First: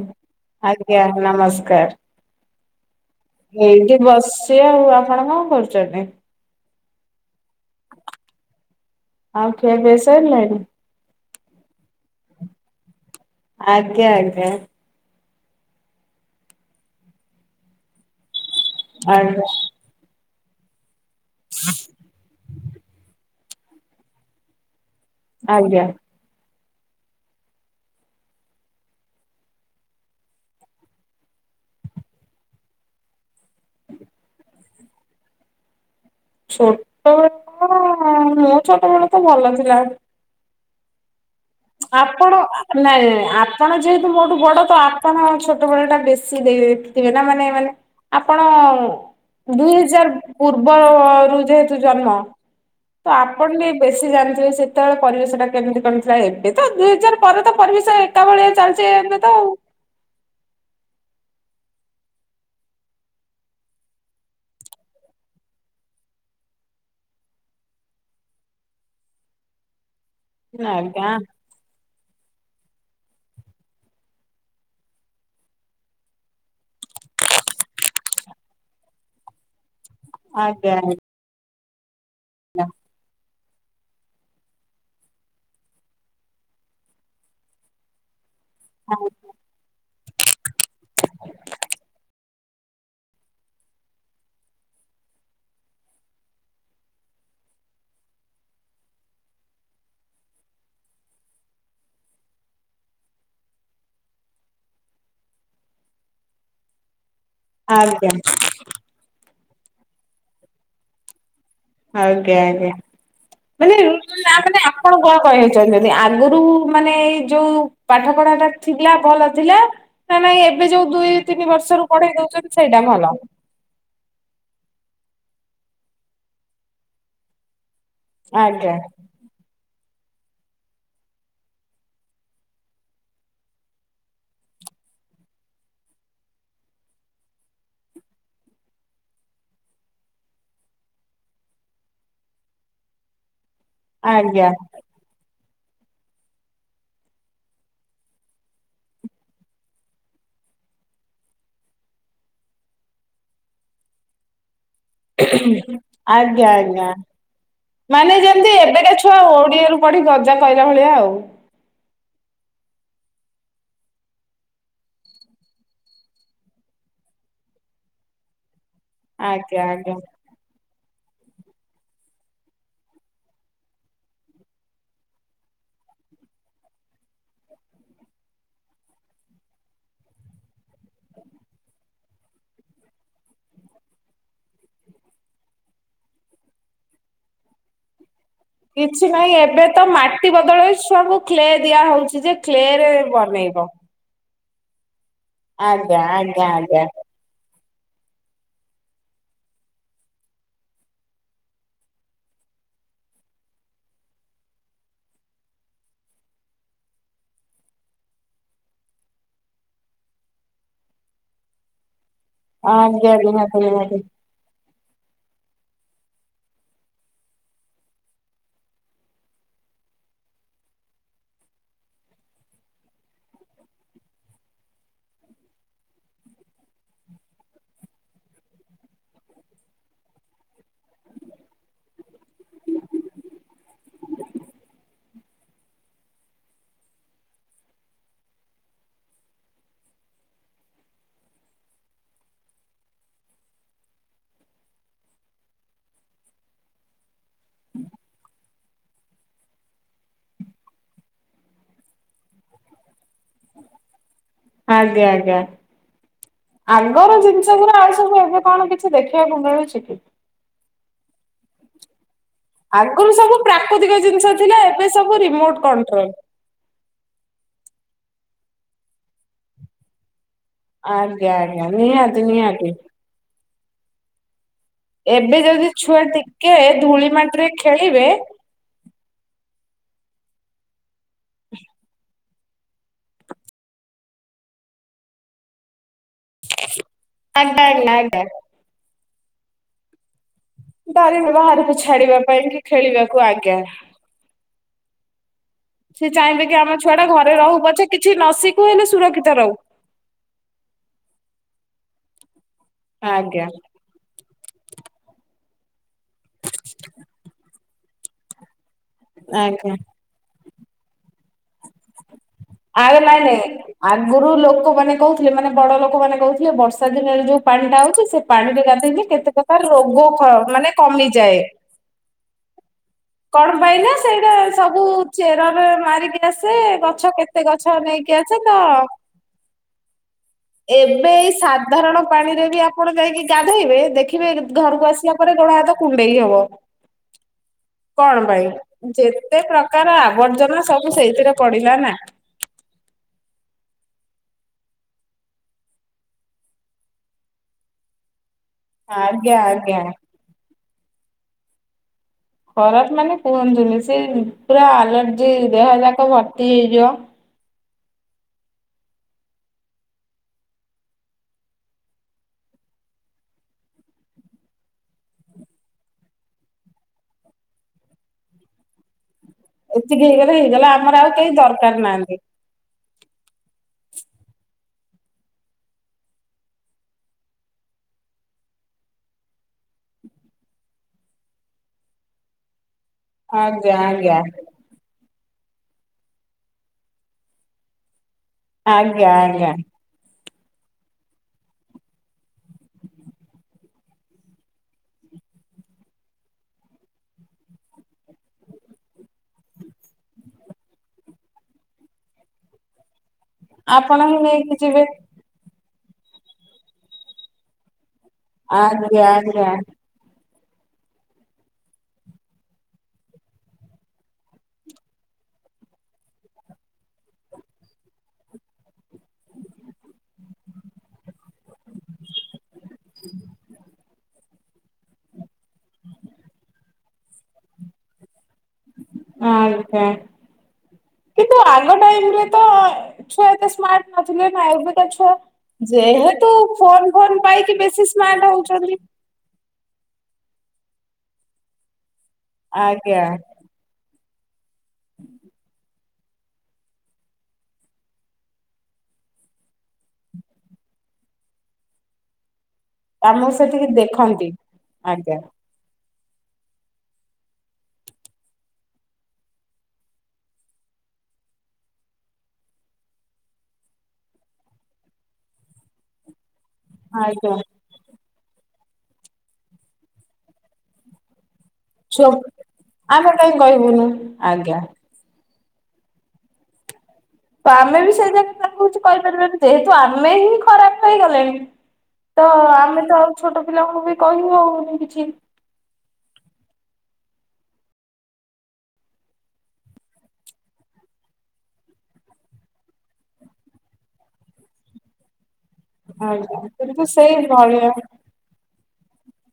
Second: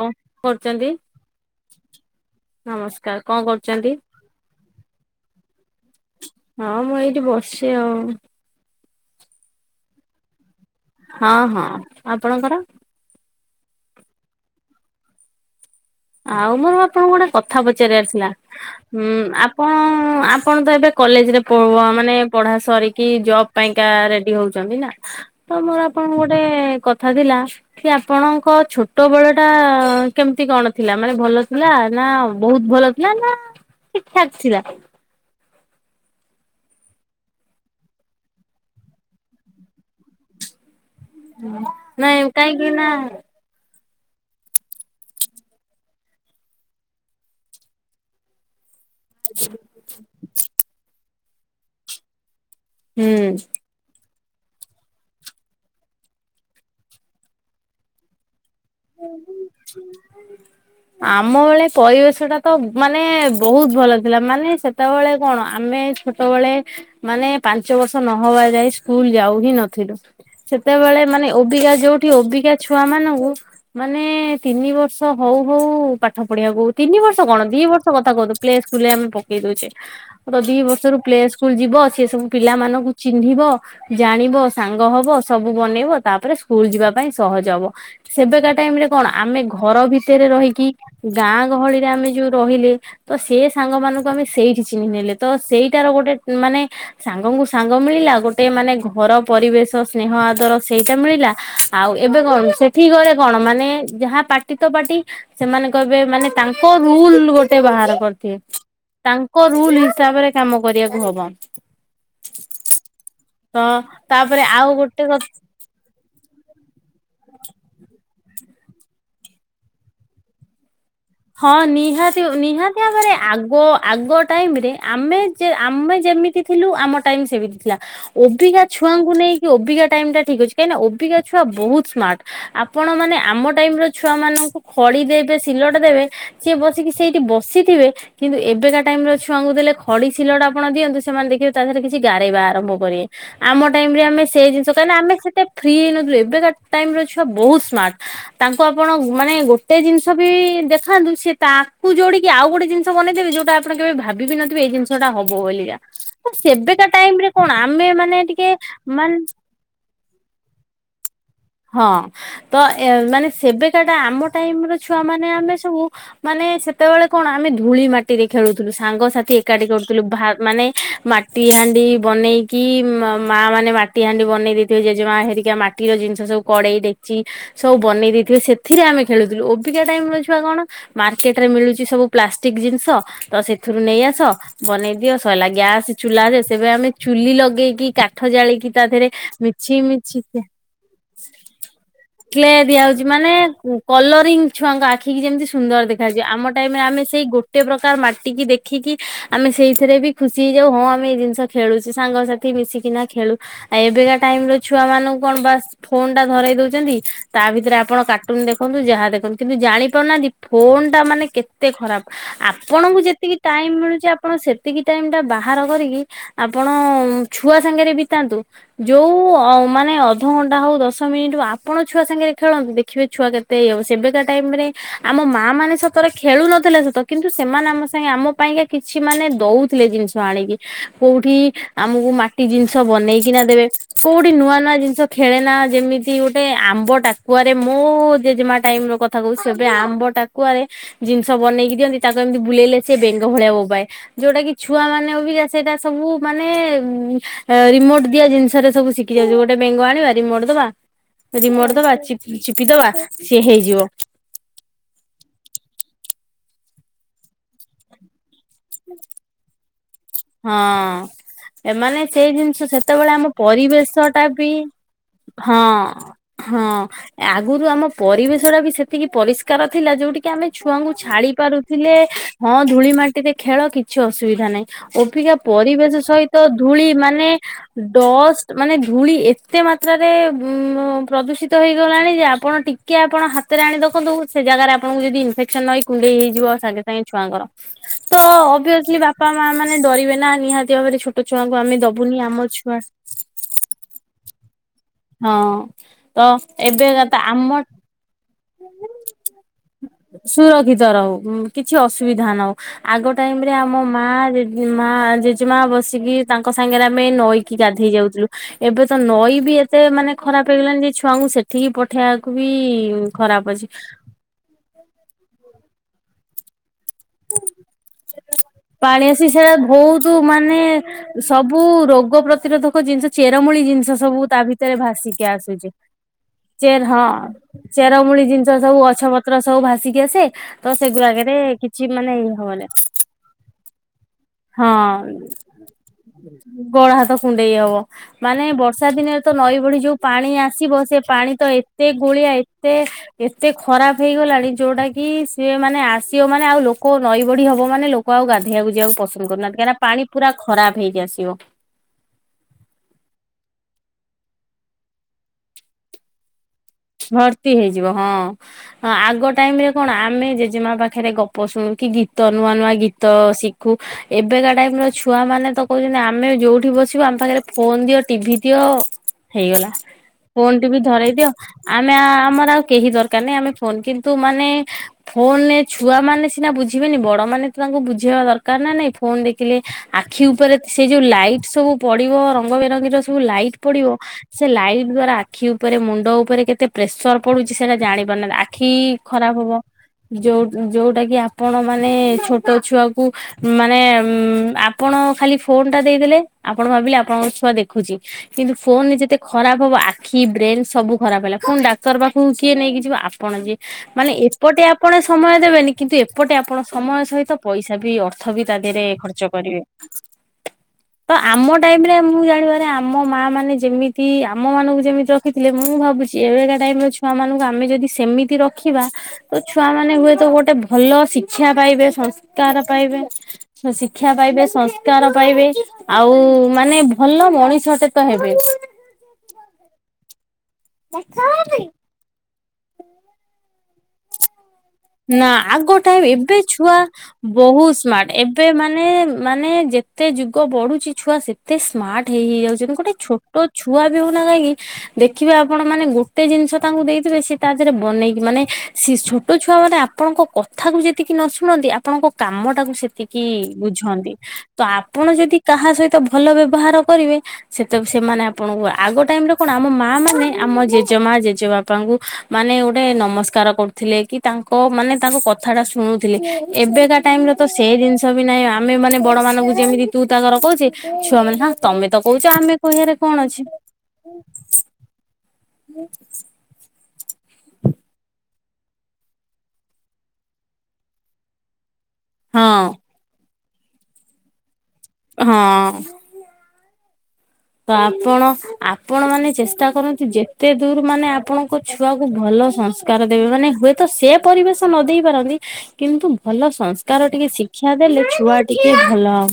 କଣ କରୁଛନ୍ତି? ଆଜ୍ଞା ନମସ୍କାର। ନମସ୍କାର। କଣ କରୁଛନ୍ତି? ଏଇଠି ବସିଚି ଆଉ ଆପଣ କଣ କରୁଛନ୍ତି? ହଁ ମୁଁ ଏଇଠି ବସିଚି ଆଉ। ଆଉ ଖିଆପିଆ ସରିଲାଣି। ହଁ ହଁ ଆପଣଙ୍କର? ଆଜ୍ଞା ଆଜ୍ଞା। ଆଉ ମୋର ଆପଣଙ୍କୁ ଗୋଟେ କଥା ପଚାରିବାର ଥିଲା ଉଁ ଆଜ୍ଞା ଆପଣ ଆପଣ ତ ଏବେ କଲେଜ ରେ ମାନେ ପଢା ସରିକି ଜବ ପାଇଁକା ରେଡି ହଉଛନ୍ତି ନା। ତମୋର ଆଜ୍ଞା। ଆପଣଙ୍କୁ ଗୋଟେ କଥା ଥିଲା କି ଆପଣଙ୍କ ଛୋଟ ବେଳ ଟା କେମିତି କଣ ଥିଲା ମାନେ ଭଲ ଥିଲା ନା ବହୁତ ଭଲ ଥିଲା ନା ଠିକ ଠାକ୍ ଥିଲା। ଛୋଟବେଳ ମୋ ଛୋଟବେଳ ତ ଭଲ ଥିଲା। ଆପଣ କାହିଁକି ନାଇଁ ନା ନାଇଁ ଆପଣ ଯେହେତୁ ମୋଠୁ ବଡ ତ ଆପଣ ଛୋଟ ବେଳ ଟା ବେଶୀ ଦେଇ ଦେଖୀଥିବେ ନା ମାନେ ମାନେ। ଆପଣ ଦୁଇ ହଜାର ପୂର୍ବ ରୁ ଯେହେତୁ ଜନ୍ମ। ତ ହୁଁ ଆପଣ ଟିକେ ବେଶୀ ଜାଣିଥିବେ ସେତେବେଳେ ପରିବେଶ ଟା କେମିତି କଣ ଥିଲା ଏବେ ଏ ତ ଦୁଇ ହଜାର ପରେ ତ ପରିବେଶ ଏକା ଭଳିଆ ଚାଲିଛି ଏବେ ତ ଆଉ। ଆମ ବେଳେ। ପରିବେଶଟା ତ ମାନେ ବହୁତ ଭଲ ଥିଲା ମାନେ ସେତେବେଳେ କଣ ଆମେ ଛୋଟବେଳେ ମାନେ ପାଞ୍ଚ ବର୍ଷ ନହବା ଯାଇ ସ୍କୁଲ ଯାଉ ହିଁ ନଥିଲୁ। ସେତେବେଳେ ଆଜ୍ଞା ମାନେ ଓବିକା ଯୋଉଠି ଓବିକା ଛୁଆ ମାନଙ୍କୁ। ମାନେ ତିନି ବର୍ଷ ହଉ ହଉ ପାଠ ପଢିବାକୁ ତିନି ବର୍ଷ କଣ ଦି ବର୍ଷ କଥା କହୁଚୁ ପ୍ଲେ ସ୍କୁଲରେ ଆମେ ପକେଇ ଦଉଚେ ତ ଦି ଆଜ୍ଞା ଆଜ୍ଞା ବର୍ଷରୁ ପ୍ଲେ ସ୍କୁଲ ଯିବ ସେ ସବୁ ପିଲାମାନଙ୍କୁ ଚିହ୍ନିବ। ଜାଣିବ ସାଙ୍ଗ ହବ ସବୁ ବନେଇବ ତାପରେ ସ୍କୁଲ ଯିବା ପାଇଁ ସହଜ ହବ ସେବେକା ଟାଇମରେ କଣ ଆମେ ଘର ଭିତରେ ରହିକି ଗାଁ ଗହଳିରେ ଆମେ ଯୋଉ ରହିଲେ ତ ସେ ସାଙ୍ଗ ମାନଙ୍କୁ ଆମେ ସେଇଠି ଚିହ୍ନି ନେଲେ ତ ସେଇଟାର ଗୋଟେ ମାନେ ସାଙ୍ଗ ସାଙ୍ଗ ମିଳିଲା ଗୋଟେ ମାନେ ଘର ପରିବେଶ ସ୍ନେହଁ ଆଦର ସେଇଟା ମିଳିଲା ଆଉ ଏବେ କଣ ସେଠି ଗଲେ କଣ ମାନେ ଯାହା ପାଟି ତ ପାଟି ସେମାନେ କହିବେ ମାନେ ତାଙ୍କ ରୁଲ ଗୋଟେ ବାହାର ଆଜ୍ଞା ଆଜ୍ଞା କରିଥିବେ ତାଙ୍କ ରୁଲ ହିସାବରେ କାମ କରିବାକୁ ହବ। ଆଜ୍ଞା ଆଜ୍ଞା। ତ ମାନେ ନା ମାନେ ତାପରେ ଆପଣ ଆଉ କଣ ଗୋଟେ କଥା କହିବାକୁ ଚାହୁଁଛନ୍ତି ଆଗରୁ ମାନେ ଯୋଉ ପାଠ ପଢା ଟା ଥିଲା ଭଲ ଥିଲା ନା ନାଇଁ ଏବେ ଯୋଉ ଦୁଇ ତିନି ହଁ ବର୍ଷରୁ ପଢେଇ ନିହାତି ଦଉଛନ୍ତି ସେଇଟା ନିହାତି ଭଲ ଭାବରେ ଆଗ ଆଗ ଟାଇମରେ ଆମେ ଯେ ଆମେ ଯେମିତି ଥିଲୁ ଆମ ଟାଇମ ସେମିତି ଥିଲା ଓବିକା ଆଜ୍ଞା ଛୁଆଙ୍କୁ ନେଇକି ଓବିକା ଟାଇମ ଟା ଠିକ୍ ଅଛି। କାହିଁକି ନା ଓବିକା ଛୁଆ ବହୁତ ସ୍ମାର୍ଟ ଆପଣ ମାନେ ଆମ ଟାଇମ ର ଛୁଆ ମାନଙ୍କୁ ଖ ଡି ଦେବେ ସିଲଟ ଦେବେ ସିଏ ବସିକି ସେଇଠି ବସିଥିବେ କିନ୍ତୁ ଏବେକା ଟାଇମ ର ଛୁଆଙ୍କୁ ଦେଲେ ଖଡି ସିଲଟ ଆପଣ ଦିଅନ୍ତୁ ସେ ସେମାନେ ଦେଖିବେ ତା ଦେହରେ କିଛି ଗାରେଇବା ଆରମ୍ଭ କରିବେ ଆମ ଟାଇମ ରେ ଆମେ ସେ ଆଜ୍ଞା ଆଜ୍ଞା ଜିନିଷ କାହିଁକି ଆମେ ସେ ଫ୍ରି ହେଇ ନଥିଲୁ ଏବେକା ଟାଇମ ର ଛୁଆ ବହୁତ ସ୍ମାର୍ଟ ତାଙ୍କୁ ଆପଣ ମାନେ ଗୋଟେ ଜିନିଷ ବି ଦେଖ ଦେଖନ୍ତୁ ସେ ତାକୁ ଯୋଡିକି ଆଉ ଗୋଟେ ଜିନିଷ ବନେଇେ ଦେବେ ଯଉଟା ଆପଣ କେବେ ଭାବି ବି ନଥିବେ ଏଇ ଜିନିଷଟା ହବ ବୋଲିକା। ସେବେକା ଆଜ୍ଞା ଟାଇମରେ କଣ ଆମେ ମାନେ ଟିକେ ମା ପଡ଼ି ଗଜା କହିଲା ଭଳିଆ ଆଉ। ହଁ, ତ ଏ ମାନେ ସେବେକାଟା ଆମ ଟାଇମ ର ଛୁଆ ମାନେ ଆମେ ସବୁ ମାନେ ସେତେବେଳେ କଣ ଆମେ ଧୂଳି ମାଟିରେ ଖେଳୁଥିଲୁ। ସାଙ୍ଗସାଥି ଆଜ୍ଞା ଏକାଠି ଆଜ୍ଞା କରୁଥିଲୁ ମାନେ ମାଟି ହାଣ୍ଡି ବନେଇକି ମା ମାନେ ମାଟି ହାଣ୍ଡି ବନେଇ ଦେଇଥିବେ। ଜେଜେମା ହେରିକା ମାଟି ଟିର ଜିନିଷ ସବୁ କଡେଇ, ଡେକଚି ସବୁ ବନେଇ ଦେଇଥିବେ ସେଥିରେ ଆମେ ଖେଳୁଥିଲୁ। ଅବିକା ଟାଇମ ର ଛୁଆ କଣ ମାର୍କେଟ ରେ ମିଳୁଛି ସବୁ ପ୍ଲାଷ୍ଟିକ ଜିନିଷ ତ ସେଥିରୁ ନେଇ ଆସ ବନେଇ ଦିଅ ସାଇଲା। ଗ୍ୟାସ୍ ଚୁଲା ସେବେ ଆମେ ଚୁଲି ଲଗେଇକି କାଠ ଜାଳିକି ତା କିଛି ଦେହରେ ନାହିଁ ଏବେ ମିଛିି ତ ମାଟି ମିଛିକା ବଦଳରେ ଛୁଆଙ୍କୁ କ୍ଲେ ଦିଆ ହଉଛି ଯେ କ୍ଲେ ରେ ଦିଆହଉଛି ମାନେ ବନେଇବ କଲ କଲରିଂ ଛୁଆଙ୍କ ଆଖି କି ଯେମିତି ସୁନ୍ଦର ଆଜ୍ଞା ଦେଖାଯିବ। ଆଜ୍ଞା ଆମ ଟାଇମରେ ଆଜ୍ଞା ଆମେ ସେଇ ଗୋ ଗୋଟେ ପ୍ରକାର ମାଟିକି ଦେଖିକି ଆମେ ସେଇଥିରେ ବି ଖୁସି ହେଇଯାଉ ହଁ ଆମେ ଏଇ ଜିନିଷ ଖେଳୁଛୁ। ସାଙ୍ଗସାଥି ମିଶିକିନା ଖେଳୁ। ଆ ଏବେକା ଟାଇମର ଛୁଆମାନଙ୍କୁ କଣ ବାସ ଫୋନ ଟା ଧରାଇ ଦଉଛନ୍ତି ତା ଭିତରେ ଆପଣ କାର୍ଟୁନ ଦେଖନ୍ତୁ ଯାହା ଦେଖନ୍ତୁ। କିନ୍ତୁ, ଜାଣି ପାରୁନାହାନ୍ତି ଫୋନ ଫୋନ ଟା ମାନେ କେତେ ଖରାପ। ଆପଣଙ୍କୁ ଆଜ୍ଞା ଯେତିକି ନିହାତି ଟାଇମ ନିହାତି ମିଳୁଚି ଆପଣ ସେତିକି ଟାଇମ ଟା ବାହାର କରିକି ଆପଣ ଛୁଆ ସାଙ୍ଗରେ ବିତାନ୍ତୁ। ଯୋଉ ମାନେ ଅଧଘଣ୍ଟା ହଉ ଦଶ ମିନିଟ ହଉ ଆପଣ ଛୁଆ ସାଙ୍ଗରେ ଖେଳନ୍ତୁ, ଦେଖିବେ ଛୁଆ କେତେ ଇଏ ହେବ। ସେବେକା ଟାଇମ ରେ ଆମ ମା ଆମେମାନେ ଶାଥିରେ ଖେଳୁନଥିଲେ ସତ କିନ୍ତୁ, ସେମାନେ ଆମ ସାଙ୍ଗେ ଆମ ପାଇଁକା କିଛି ମାନେ ଦେଉଥିଲେ ଜିନିଷ ଆଣିକି କୋଉଠି ଆମକୁ ମାଟି ଜିନିଷ ବନେଇକିନା ଦେବେ, କୋଉଠି ନୂଆ ନୂଆ ଜିନିଷ ଖେଳେନା ଯେମିତି ଗୋଟେ ଆମ୍ବ ଟାକୁଆରେ ମୋ ଜେଜେମା ଟାଇମର କଥା କହୁଛି। ସେବେ ଆମ୍ବ ଟାକୁଆରେ ଜିନିଷ ବନେଇକି ଦିଅନ୍ତି। ତାକୁ ଏମିତି ବୁଲେଇଲେ ସେ ବେଙ୍ଗ ଭଳିଆ ବୋବାଏ। ଯୋଉଟା କିି ଛୁଆମାନେ ଅବିକା ସେଇଟା ସବୁ ମାନେ ରିମୋଟ ଦିଆ ଜିନିଷରେ ସବୁ ଶିଖି ଯାଉଛି। ଗୋଟେ ବେଙ୍ଗ ଦବା ରିମଟ ଦବା ରିମଟ ଦବା ଚିପି ଦବା ସିଏ ହେଇଯିବ। ଆଜ୍ଞା ଆଜ୍ଞା। ଆଗର ଜିନିଷ ଗୁରା ଆଉ ସବୁ ଏବେ କଣ କିଛି ଦେଖିବାକୁ ମିଳୁଛି କି? ହଁ ଏମାନେ ସେଇ ଜିନିଷ ସେତେବେଳେ ଆଗରୁ ଆମ ସବୁ ପ୍ରାକୃତିକ ପରିବେଶଟା ଜିନିଷ ବି ଥିଲା ଏବେ ସବୁ ରିମୋଟ କଣ୍ଟ୍ରୋଲ। ହଁ-ହଁ। ଆଗରୁ ଆମ ପରିବେଶ [unintelligible] ବି ସେତିକି ପରିଷ୍କାର ଥିଲା ଯୋଉଠିକିି ଆମେ ଛୁଆଙ୍କୁ ଛାଡି ଆଜ୍ଞା ଆଜ୍ଞା ପାରୁଥିଲେ। ନିହାତି ହଁ ନିହାତି ଧୂଳି ମାଟିରେ ଖେଳ କିଛି ଅସୁବିଧା ନାହିଁ। ଅଭିକା ଏବେ ଯଦି ପରିବେଶ ଛୁଆ ସହିତ ଟିକେ ଧୂଳି ମାନେ ମାଟିରେ ଖେଳିବେ ଡଷ୍ଟ ମାନେ ଧୂଳି ଏତେ ମାତ୍ରାରେ [unintelligible] ପ୍ରଦୂଷିତ ହେଇଗଲାଣି ଯେ ଆପଣ ଟିକେ ଆପଣ ହାତରେ ଆଣି ଦେଖନ୍ତୁ ସେ ଜାଗାରେ ଆପଣଙ୍କୁ ଯଦି ଇନଫେକ୍ସନ୍ ନ ହେଇ କୁଣ୍ଡେଇ ହେଇଯିବ ସାଙ୍ଗେ ଛୁଆଙ୍କର ଆଜ୍ଞା ଆଜ୍ଞା ତ ଆଜ୍ଞା ଅଭିଅସଲି ବାପା, ମା ମାନେ ଡରିବେ ନା ନିହାତି ଭାବରେ ଛୋଟ ଧରିବେ ଛୁଆଙ୍କୁ ବାହାରକୁ ଆମେ ଛାଡିବା ଦବୁନି ପାଇଁ ଆମ କି ଛୁଆ ଖେଳିବାକୁ ଆଜ୍ଞା। ହଁ, ସେ ତ ଚାହିଁବେ କି ଆମ ଏବେ ଛୁଆ ଟା କଥା ଘରେ ରହୁ ଆମ ପଛେ କିଛି ନ ଶିଖୁ ହେଲେ ସୁରକ୍ଷିତ ରହୁ। ସୁରକ୍ଷିତ ରହୁ। କିଛି ଅସୁବିଧା ନହଉ। ଆଗ ଟାଇମ ଆଜ୍ଞା ରେ ଆମ ମା-ମା ଜେଜେମା ବସିକି ତାଙ୍କ ସାଙ୍ଗରେ ଆମେ ନଈକି ଗାଧେଇ ଯାଉଥିଲୁ। ଏବେ ତ ନଈ ବି ଆଜ୍ଞା ଏତେ ମାନେ ଖରାପ ହେଇଗଲାଣି ଯେ ଛୁଆଙ୍କୁ ସେଠିକି ପଠେଇବା କୁ ବି ଆରେ ନାଇଁ ନାଇଁ। ଖରାପ ଅଛି ଆଗରୁ ଲୋକମାନେ କହୁଥିଲେ ମାନେ ବଡ ଲୋକ ମାନେ କହୁଥିଲେ ବର୍ଷା ଦିନରେ ଯୋଉ ପାଣି ଟା ଆଉଛି ସେ ପାଣିରେ ପାଣି ଗାଧେଇଲେ ଆସି କେତେ ସେଟା ପ୍ରକାର ରୋଗ ବହୁତ ମାନେ କମିଯାଏ। ସବୁ ରୋଗ ପ୍ରତିରୋଧକ ଜିନିଷ କଣ ଚେରମୂଳି ପାଇଁ ଜିନିଷ ନା ସବୁ ସେଇଟା ତା ଭିତରେ ସବୁ ଭାସିକି ଚେରରେ ଆସୁଛି ମାରିକି ଆସେ ଚେର ଗଛ ହଁ, କେତେ ଗଛ ନେଇକି ଚେରମୁଳି ଆସେ ତ ଜିନିଷ ସବୁ ଗଛ ପତ୍ର ସବୁ ଭାସିକି ଆସେ ତ ଏବେ ଏଇ ସେଗୁରାଗରେ ସାଧାରଣ ପାଣିରେ ବି ଆପଣ ଯାଇକି ଗାଧେଇବେ ଦେଖିବେ ଘରକୁ ଆସିବା ପରେ ଗୋଡା ହାତ କୁଣ୍ଡେଇ ହବ। ଗୋଡ଼ ହାତ କୁଣ୍ଡେଇ ହବ। କଣ ମାନେ ପାଇଁ? ବର୍ଷା ଦିନରେ ତ ଯେତେ ନଈ ବଢ଼ି ପ୍ରକାର ଯୋଉ ପାଣି ଆବର୍ଜନା ଆସିବ ସବୁ ସେ ପାଣି ସେଇଥିରେ ତ ପଡିଲା ଏତେ ନା ଗୋଳିଆ। ଏତେ ଏତେ ଖରାପ ହେଇଗଲାଣି ଯୋଉଟା କି ସିଏ ମାନେ ଆସିବ ମାନେ ମାନେ ଆଉ ଲୋକ ନଈ ବଢି ହବ ମାନେ ଲୋକ ଆଉ ଗାଧୋଇବାକୁ ଯିବାକୁ ପସନ୍ଦ ଆଜ୍ଞା କରୁନାହାନ୍ତି। କାହିଁକନା ଆଜ୍ଞା। ପାଣି ପୁରା ଖରାପ ହେଇକି ଆସୁ ଇବ ଖରାପ ମାନେ କୁହନ୍ତୁନି ସେ ପୁରା ଆଲର୍ଜି ଦେହ ଯାକ ଭ ତି ହେଇଯିବ। ଭର୍ତ୍ତି ହେଇଯିବ ହଁ ଆଗ ଟାଇମ ରେ କଣ ଆମେ ଜେଜେମା ପାଖରେ ଗପ ଶୁଣୁ କି ଗୀତ ନୂଆ ନୂଆ ଗୀତ ଶିଖୁ ଏବେକା ଟାଇମ ର ଛୁଆ ମାନେ ତ କହୁଛନ୍ତି ଆମେ ଯୋଉଠି ବସିବୁ ଆମ ପାଖରେ ଫୋ ଫନ ଦିଅ ଟିଭି ଦିଅ ହେଇଗଲା ଏତିକି ହେଇଗଲେ ଫୋନ ହେଇଗଲା ଟିଭି ଆମର ଆଉ ଧରେଇ ଦିଅ କେହି ଦରକାର ଆମେ ନାହାନ୍ତି ଆମର ଆଉ କେହି ଦରକାର ନାହିଁ ଆମେ ଫୋନ କିନ୍ତୁ ମାନେ ଫୋନରେ ଛୁଆମାନେ ସିନା ବୁଝିବେନି ବଡ ମାନେ ତ ତାଙ୍କୁ ବୁଝେଇବା ଦରକାର ନା ନାଇଁ ଫୋନ ଦେଖିଲେ ଆଖି କ୍ଷି ଉପରେ ସେ ଯୋଉ ଲାଇଟ୍ ସବୁ ପଡିବ ରଙ୍ଗବେରଙ୍ଗି ଯୋଉ ସବୁ ଲାଇଟ୍ ଆଜ୍ଞା ପଡିବ ଆଜ୍ଞା। ସେ ଲାଇଟ୍ ଦ୍ଵାରା ଆଖି ଉପରେ ମୁଣ୍ଡ ଉପରେ କେ କେତେ ପ୍ରେସର ପଡୁଛି ସେଟା ଜାଣିପାରୁନାନ୍ତି ନ ଆଖି ଆଜ୍ଞା ଖରାପ ଆଜ୍ଞା ହବ ଯୋଉ ଯୋଉଟା କିି ଆପଣ ମାନେ ଛୋଟ ଛୁଆକୁ ମାନେ ଆପଣ ଖାଲି ଫୋନ ଟା ଦେଇଦଲେ ଆପଣ ଭାବିଲେ ଆପଣଙ୍କ ଛୁଆ ଦେଖୁଛି କିନ୍ତୁ ଫୋନ ଯେତେ ଖରାପ ହେବ ଆଖି କି ବ୍ରେନ ସବୁ ଖରାପ ହେଲା ପୁଣି ଡାକ୍ତର ପାଖକୁ କିଏ ନେଇକି ଯିବ ଆପଣ ଯିଏ ଆପଣ ମାନେ ହିଁ ନେଇକି ଏପଟେ ଯିବେ ଆପଣ ସମୟ ଦେବେନି କିନ୍ତୁ ଏପଟେ ଆପଣ ସମୟ ସହିତ ପଇସା ବି ଅର୍ଥ ବି ତା ଦେହରେ ଆଜ୍ଞା ଖର୍ଚ୍ଚ ଆଜ୍ଞା। କରିବେ। [inaudible] ତ ଆମ ଟାଇମ ରେ ମୁଁ ଜାଣିବାରେ ଆମ ମା ମାନେ ଯେମିତି ଆମ ମାନଙ୍କୁ ଯେମିତି ରଖିଥିଲେ ମୁଁ ଭାବୁଛି ଚି ଏବେକ ଟାଇମିରେ ଛୁଆମାନଙ୍କୁ ଆମେ ଯଦି ସେମିତି ରଖିବା ତ ଛୁଆ ହୁଏତ ଗୋଟେ ଭଲ ଶି ଶିକ୍ଷା ପାଇବେ ସଂସ୍କାର ପାଇବେ ଶିକ୍ଷା ପାଇବେ ସଂସ୍କାର ପାଇବେ ଆଉ ମାନେ ଭଲ ମଣିଷଟେ ତ ହେବେ। ଆଛା କିନ୍ତୁ ଆଗ ଟାଇମି ରେ ତ ଛୁଆ ଏତେ ସ୍ମାର୍ଟ ନଥିଲେ ନା ଏବେ ନା ଆଗ ଟାଇମ ଏବେ ଛୁଆ ଫୋନ ପାଇକି ବହୁତ ବେଶୀ ସ୍ମାର୍ଟ ଏବେ ହଉଛନ୍ତି ମାନେ ମାନେ ଯେତେ ଯୁଗ ବଢୁଛି ଛୁଆ ସେତେ ସ୍ମାର୍ଟ ହେଇ ହେଇ ଯାଉଛନ୍ତି ଗୋଟେ ଆଜ୍ଞା। ଛୋଟ ଛୁଆ ଦେଖୁଁ ନା କାହିକି ଦେଖିବେ ଆପଣ ମାନେ ଗୋଟେ ଜିନିଷ ତାଙ୍କୁ ଦେଇେ ସ ତା ଦେହରେ ବାନେଇକି ମାନେ ସେ ଛୋଟ ଛୁଆ ମାନେ ଆପଣଙ୍କ କଥା କୁ ଯେତିକି ନ ଶୁଣନ୍ତି ଆପଣଙ୍କ କାମ ତାକୁ ସେତିକି ଆମକୁ ସେତିକି ବୁଝନ୍ତି ଦେଖନ୍ତି ତ ଆପଣ ଆଜ୍ଞା ଯଦି କାହା ସହିତ ତ ଭଲ ବ୍ୟବହାର କରିବେ ସେତେ ସେମାନେ ଆପଣଙ୍କୁ ଆଗ ଟାଇମ ରେ କଣ ଆମ ମା ମାନେ ଆମ ଜେ ଜେଜେମା ଜେଜେ ବାପାଙ୍କୁ ମାନେ ଗୋଟେ ନମସ୍କାର କରୁଥିଲେ କି ତାଙ୍କ ମାନେ ତାଙ୍କ କଥାଟା ଶୁଣୁଥିଲି ଏବେକା ଟାଇମିରେ ଆଜ୍ଞା ତ ସେ ଜିନିଷ ବି ନାହିଁ। ଆମେ ମାନେ ବଡ ମାନଙ୍କୁ ଯେମିତି ତୁ ତା ଘର କହୁଛେ ଛୁଆ ମାନେ ହା ତମେ ତ ଛୁଆ କହୁଛ ଆମେ କହିବାରେ ଆମେ କଣ କାହିଁ ଅଛି? କହିବୁନୁ ଆଜ୍ଞା। ହୁଁ। ତ ଆମେ ବି ସେଇ ଜାଗା ତାଙ୍କୁ କିଛି କହିପାରିବାନି ଯେହେତୁ ଆମେ ହିଁ ଖରାପ ହେଇଗଲେଣି ତ ହଁ ଆମେ ତ ଆଉ ଛୋଟ ପିଲାଙ୍କୁ ବି କହି ହଉନି। କିଛି। ହଁ। ତ ଆପଣ ଆପଣ ମାନେ ଚେଷ୍ଟା କରନ୍ତିୁ ଯେତେ ଦୂର ମାନେ ଆପଣଙ୍କ ଛୁଆକୁ ଭଲ ଭଲ ସଂସ୍କାର ଦେବେ ମାନେ ହୁଏତ ସେ ପରିବେଶ ନ ଦେଇେଇ ପାରନ୍ତି। କିନ୍ତୁ ଭଲ ଆଜ୍ଞା କିନ୍ତୁ ସଂସ୍କାର ସେଇ ଟିକେ ଶିକ୍ଷା ଭଳିଆ ଦେଲେ ଛୁଆ ଟିକେ ଭଲ ହବ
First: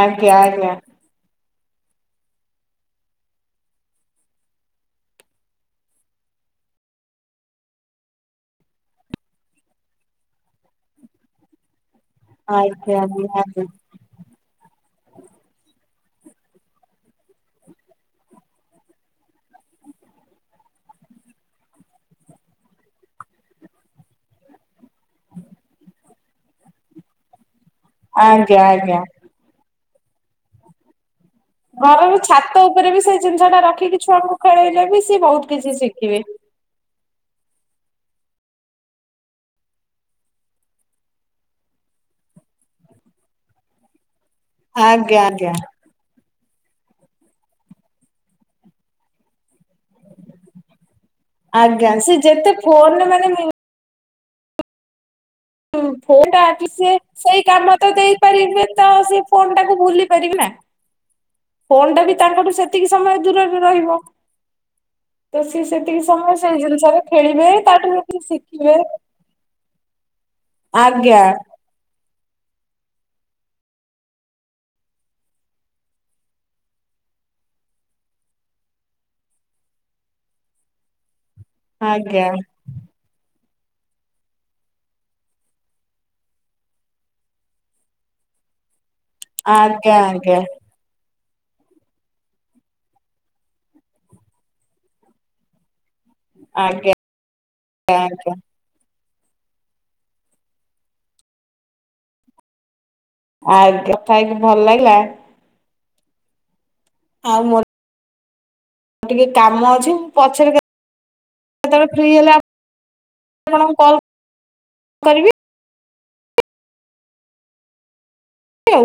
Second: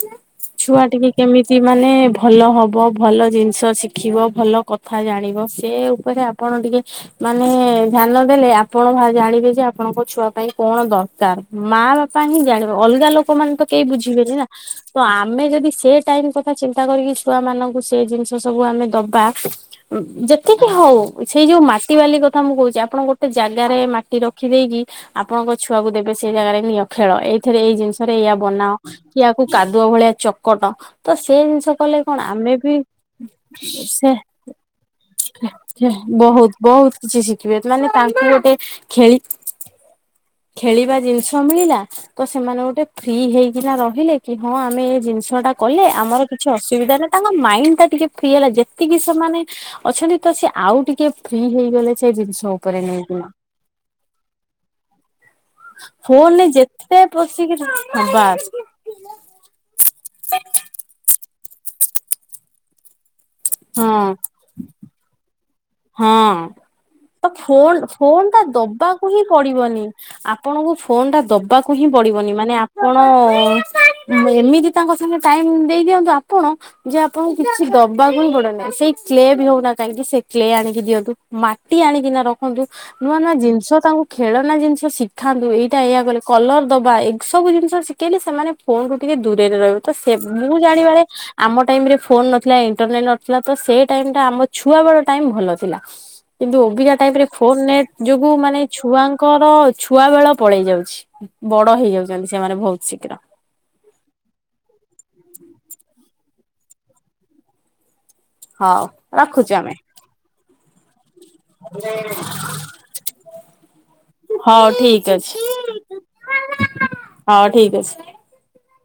ଆଜ୍ଞା ଆଜ୍ଞା। ଛୁଆ ଟିକେ କେମିତି ମାନେ ଭଲ ହବ ଭଲ ଜିନିଷ ଶିଖିବ ଭଲ କଥା ଜାଣିବ ସେ ଉପରେ ଆପଣ ଟିକେ ମାନେ ଧ୍ୟାନ ଦେଲେ ଆପଣ ଜାଣିବେ ଯେ ଆପଣଙ୍କ ଛୁଆ ପାଇଁ କଣ ଦରକାର ମା ବାପା ପାଇଁ ହିଁ ଜାଣିବ ଆଜ୍ଞା ଅଲଗା ଲୋକ ମାନେ ତ ନିହାତି କେହି ବୁଝିବେନି ନା ତ ଆମେ ଯଦି ସେ ଟାଇମ କଥା କରିକି ଛୁଆ ମାନଙ୍କୁ ସେ ଜିନିଷ ସବୁ ଆମେ ଦବା ଯେତିକି ହଉ ସେଇ ଯୋଉ ମାଟି ବାଲି କଥା ମୁଁ କହୁଛି ଆପଣ ଗୋଟେ ଜାଗାରେ ମାଟି ରଖିଦେଇକି ଆପଣଙ୍କ ଛୁଆକୁ ଦେବେ ସେଇ ଜାଗାରେ ନିଅଖେଳ ଏଇଥିରେ ଏଇ ଜିନିଷରେ ଇଆ ଆଜ୍ଞା ବନାଅ ଆଜ୍ଞା। କିୟକୁ କାଦ ଭଳିଆ ଚକଟ ତ ସେ ଜିନିଷ କଲେ ଘରର କଣ ଆମେ ଛାତ ବି ଉପରେ ସେଇ ଜିନିଷ ଟା ରଖିକି ସେ ଛୁଆଙ୍କୁ ଖେଳେଇଲେ ବି ସିଏ ବହୁତ କିଛି ଶିଖିବେ। ବହୁତ ବହୁତ କିଛି ଶିଖିବେ ମାନେ ତାଙ୍କୁ ଗୋଟେ ଖେଳି ଖେଳିବା ଜିନିଷ ମିଳିଲା ତ ସେମାନେ ଗୋଟେ ଫ୍ରି ହେଇକିନା ରହିଲେ କି ହଁ ଆମେ ଏ ଆଜ୍ଞା ଜିନିଷ ଟା ଆଜ୍ଞା କଲେ ଆମର କିଛି ଅସୁବିଧା ନା ତାଙ୍କ ମାଇଣ୍ଡ ଟା ଟିକେ ଫ୍ରି ହେଲା ଯେତିକି ସେମାନେ ଅଛନ୍ତି ତ ସେ ଆଉ ଟିକେ ଫ୍ରି ଆଜ୍ଞା ହେଇଗଲେ ସେ ଯେତେ ଜିନିଷ ଉପରେ ଫୋନରେ ନେଇକି ମାନେ ଫୋନଟା ସେ ଯେତେ ସେଇ ପଶିକି କାମ ତ ହଁ ବାସ୍ ଦେଇପାରିବେ ତ ସେ ଫୋନ ଟାକୁ ଭୁଲି ନା ପଣ୍ଡ ବି ତାଙ୍କଠୁ ସେତିକି ସମୟ ଦୂରରେ ହଁ ରହିବ ତ ସିଏ ସେତିକି ସମୟ ହଁ ସେଇ ଜିନିଷରେ ତ ଖେଳିବେ ଫୋନ୍ ତାଠୁ ଯେତିକି ଫୋନ୍ ଟା ଶିଖିବେ ଦବାକୁ ହିଁ ପଡିବନି। ଆପଣଙ୍କୁ ଫୋନ ଆଜ୍ଞା ଟା ଦବାକୁ ହିଁ ପଡିବନି ମାନେ ଆପଣ ଏମିତି ତାଙ୍କ ସାଙ୍ଗେ ଟାଇମ ଦେଇ ଦିଅନ୍ତୁ, ଆପଣ ଯେ ଆପଣଙ୍କୁ କିଛି ଦବାକୁ ହିଁ ପଡେ ନାହିଁ ସେଇ କ୍ଳେ ବି ହଉନା କାହିଁକି ସେ କ୍ଳେ ଆଣିକି ଦିଅନ୍ତୁ, ମାଟି ଆଣିକିନା ଆଜ୍ଞା ରଖନ୍ତୁ ନୂଆ ନୂଆ ଜିନିଷ ଜିନଷ ତାଙ୍କୁ ଖେଳନା ଜିନିଷ ଶିଖାନ୍ତୁ ଏଇଟା ଏଇଆ କଲେ କଲର ଦବା ଏସବୁ ଜିନିଷ ଶିଖେଇଲେ ସେମାନେ ଫୋନ ରୁ ଟିକେ ଦୂରରେ ରହିବ ତ ଆଜ୍ଞା ସେ ଆଜ୍ଞା ମୁଁ ଜାଣିବାରେ ଆମ ଟାଇମ ରେ ଫୋନ ନଥିଲା ଇଣ୍ଟରନେଟ ନଥିଲା, ତ ସେ ଟାଇମ ଟା ଆମ ଛୁଆ ବଳ ଟାଇମ ଭଲ ଥିଲା କିନ୍ତୁ ଅବିକା ଆଜ୍ଞା ଟାଇପ ରେ ଫୋନ ନେଟ୍ ଯୋଗୁ ଆଜ୍ଞା ମାନେ ଛୁଆଙ୍କ ତାଙ୍କର ଛୁଆ ବେଳ ପଳେଇ ଯାଉଛି ବଡ ହେଇ ଯାଉଛନ୍ତି ସେମାନେ ବହୁତ ଶୀଘ୍ର ଆ କଥା ହେଇକି ଭଲ ଲାଗିଲା ଆଉ ମୋର ହଉ ଟିକେ ରଖୁଛୁ କାମ ଆମେ ଅଛି ମୁଁ ପଛରେ କେତେବେଳେ ଫ୍ରି ହେଲେ ଆପଣଙ୍କୁ କଲ୍ ହଉ ଠିକ କରିବି ଅଛି ହଉ ଠିକ ଅଛି। ଆଉ।